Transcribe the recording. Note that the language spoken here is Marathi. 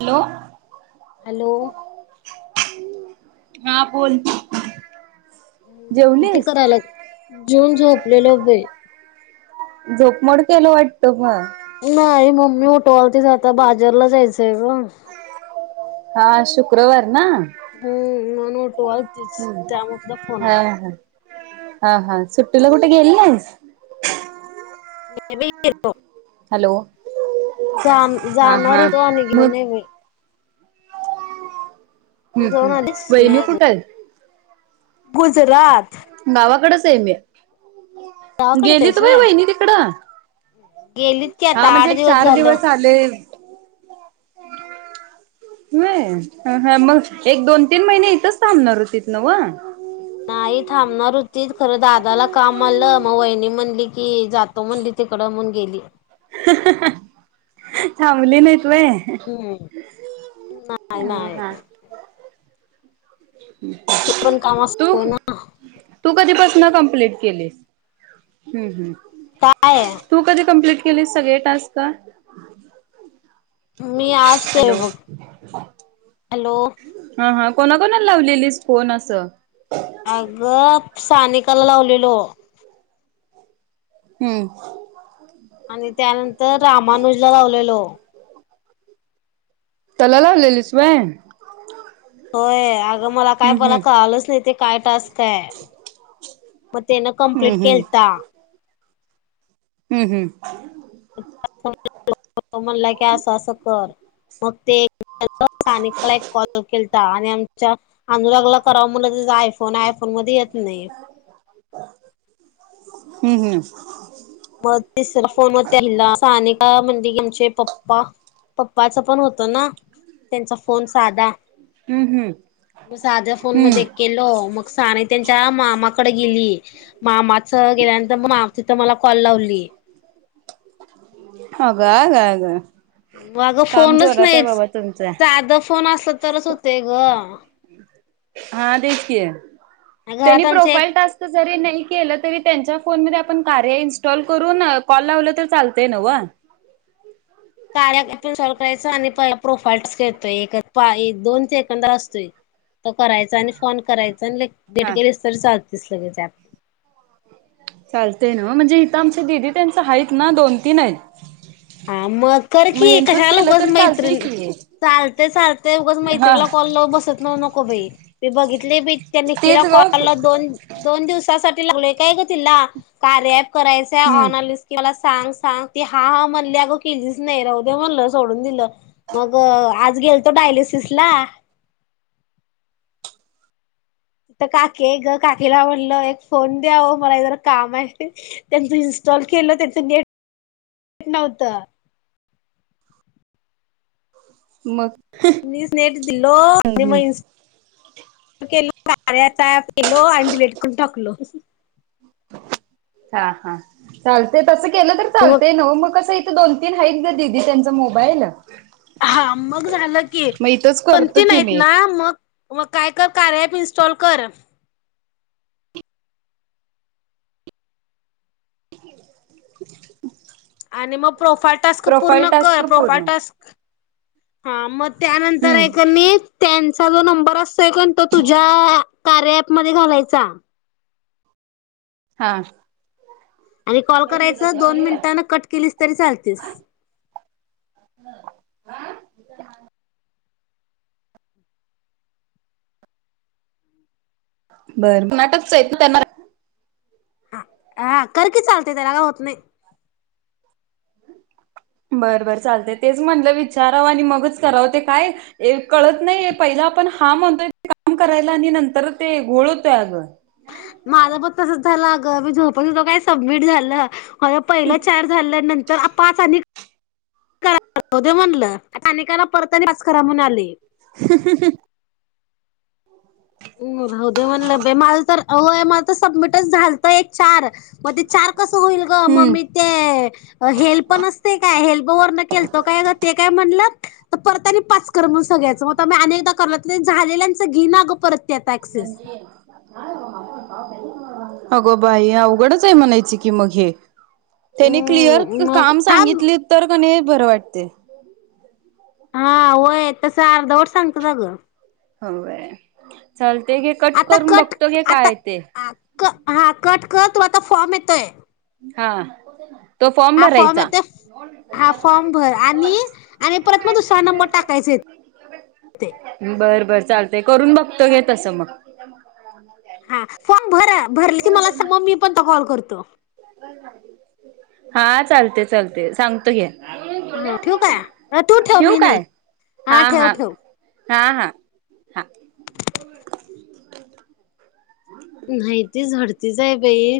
Hello hello. हा बोल. किती जेवलीस करायला? जेऊन झोपलेलो बाई. झोप मोड केलं वाटत मग. नाही मम्मी उठ टोल तेच आता बाजरला जायचंय ग. हा शुक्रवार. ना. [unintelligible] त्यामधला फोन हा आला. हा हा हा, सुट्टीला कुठे गेली नाहीस? मी बी केलो हॅलो जान हा जाणार हा होत आणि गेल मग नाही हम्म म तू हम्, जाऊन आलीस हम् नाही वहिनी अजून कुठं आहेत गुजरात गावाकडेच आहे मी गावाकडेच गेलीत आहेस होय वहिनी तिकडं गेलीत की आता हा म्हणजे आठ एक चार झालं दिवस आले हो ह मग एक दोन तीन महिने इथच थांबणार होतीथ न व नाही थांबणार होतीत खरं दादाला काम आलं मग वहिणी म्हणली कि जातो म्हणली तिकडं मग गेली [unintelligible] थांबली नाहीत होय हम्म नाही, नाही ते पण काम तू असत ना तू कधीपासून कम्प्लेट केलीस ह, ह काय तू कधी कंप्लीट केली सगळे टास्क मी आज केले हॅलो. बघ हॅलो कोणा कोणाला लावलेलीस फोन असं अगं सानिकाला लावलेलो हम्म आणि त्यानंतर रामानुजला लावलेलो त्याला लावलेलीस होय होय अगं मला काय मला कळलंच नाही ते काय टास्क आहे म त्यानं हम्म कंप्लीट केलता ह, ह तो म्हणाला की असं, असं कर मग ते हॅलो सानिकाला एक कॉल केलता आणि आमच्या अनुरागला करावा म्हणलं आयफोन आयफोन मध्ये येत नाही. हूं हूं! म तिसरा फोन त्यांनला म सानेिक म्हणते की आमचे पप्पा? पप्पाच पण होतं ना त्यांचा फोन साधा. हम्म हम्म. मग साध्या फोन मध्ये हम्म किलो मग साने त्यांच्या मामा गेली मामाच गेल्यांतर म मा तिथं मा कॉल लावली. आग आग आग फोनच नाहीच, तुमचं. साध फोन असला तरच होत्या ग हा तेच की त्यांनी घरात आमच्या एक प्रोफाईल टास्क जरी नाही केलं, तरी त्यांच्या फोन म पण कार्या इंस्टॉल करून कॉल लाव त चालतय नव. [unintelligible] करायचा आणि फोन करायचा आणि लेक देट हा. केेलीस तर चा तस लगेच ऍप. चालतय ना म्हणजे इथं आमच्या दिदी त्यांच आहेत ना दोन तीन आहेत. हा मग कर की ह्यांचंच कशाला केलं उगच तर चालतंय मैत्रीण की. चालत, चालत उगच हा मैत्रीला कॉल लावू बसत न नको बई. ते बाघित लई बी त्यांनी तेच केला ग कॉल दोन, दोन दिवसासाठ लागलंय काय ग कार्यात, करायचं ऑना हम्म लिस्ट मला सांग सांग ती हा हा म्हण मी आग केलीच नाही. राहू दे म्हणल, सोडून दिलं मग आज गेल तो डायलिसिस ला. त काके ग काकीला म्हणलं. एक फोन द्या ओ मला जर काम आहे. त्यांचं इनस्टॉल केलं त्यांचं नेट नव्हतं. मग. मीच नेट दिलो आणि हम्म मग इस केलो. कार्याचा अँप दिलो, आणि ते डिलिट करून टाकलो. हा हा चालते. तसं केलं तर मग चालतेय नव्ह मग कस दोन तीन हाईत ग दिदी त्यांच मोबाईल ल. हा मग झालं की इथंच दोन करतो तीन की आहीत मी ना मग. मग काय कर कार्या ऍप इन्स्टॉल कर. आणि म प्रोफाल टास्क प्रोफाईल पूर्ण टास्क कर, प्रोफाल पूर्ण टास्क.. हा म! त्यानंतर हम्म एक मी. त्यांचा जो नंबर असतोय कान तो तुझ्या कार्या एप मध्ये घालायचा. हां आणि कॉल करायचं दोन मिनिटांनं कट केलीस तरी चालतीस. [inaudible] बर नाटकच येत ना त्यांना हां, हा करकी चालतंय त्याला काय होत नाही. बर बर चालते, तेच म्हटलं विचारावं आणि मगच करावं ते काय ए कळत नाहीये पहिला आपण हान म्हणतोय ते काम करायला आणि नंतर ते घोळ होतय आगं. माझं प तसच तला आगं, मी झोपत होतं काय सब्मिट झालं. हंओ पहिला चार झाल्यानंतर पाच आणि करा दे म्हणलंत्, अनेकांना परतानी पास करा म्हणून आलय. [unintelligible] मल त सबमिटच झालतं एक चार. म ते चार कसं होईल गं, म मी हम्म ते हेल्प नसते काय हेल्प वरनं केलतो काय गं ते काय म्हणल्यात परत आणि पाच कर म सगळ्यांचं, म आता मी अनेकदा करते झालेल्यांचं ईनागं परत. ते आता ऍक्सेस. संजय [unintelligible] अगो बाई अवघडच हाय म्हणायचं की मग हे. त्यानी क्लिअर हम्म मग काम थांब सांगितले तर कणी बरं वाटते. हां होय, तसं अर्धवट सांगतात अगं. हो वय, चाल ते घे कट आता करून बघतो गे काय आय ते. हां, कट कर तूला आता फॉर्म येतोय. हां हां फॉर्म येतोय. हां फॉर्म भर आणि, आणि परत म दुसरा नंबर टाकायचाये ते. त घे तसं मग. हां फॉर्म भर, भरली त मला सांगा मी पण ते कॉल कर तो हां चालतय चालतय सांगतो घ्या. हां ठेवू काय? अ तू ठेव ठेवू मी नाही हां ठेव ठेव. हां-हां-हां नाहीती झडतीच आय बाई.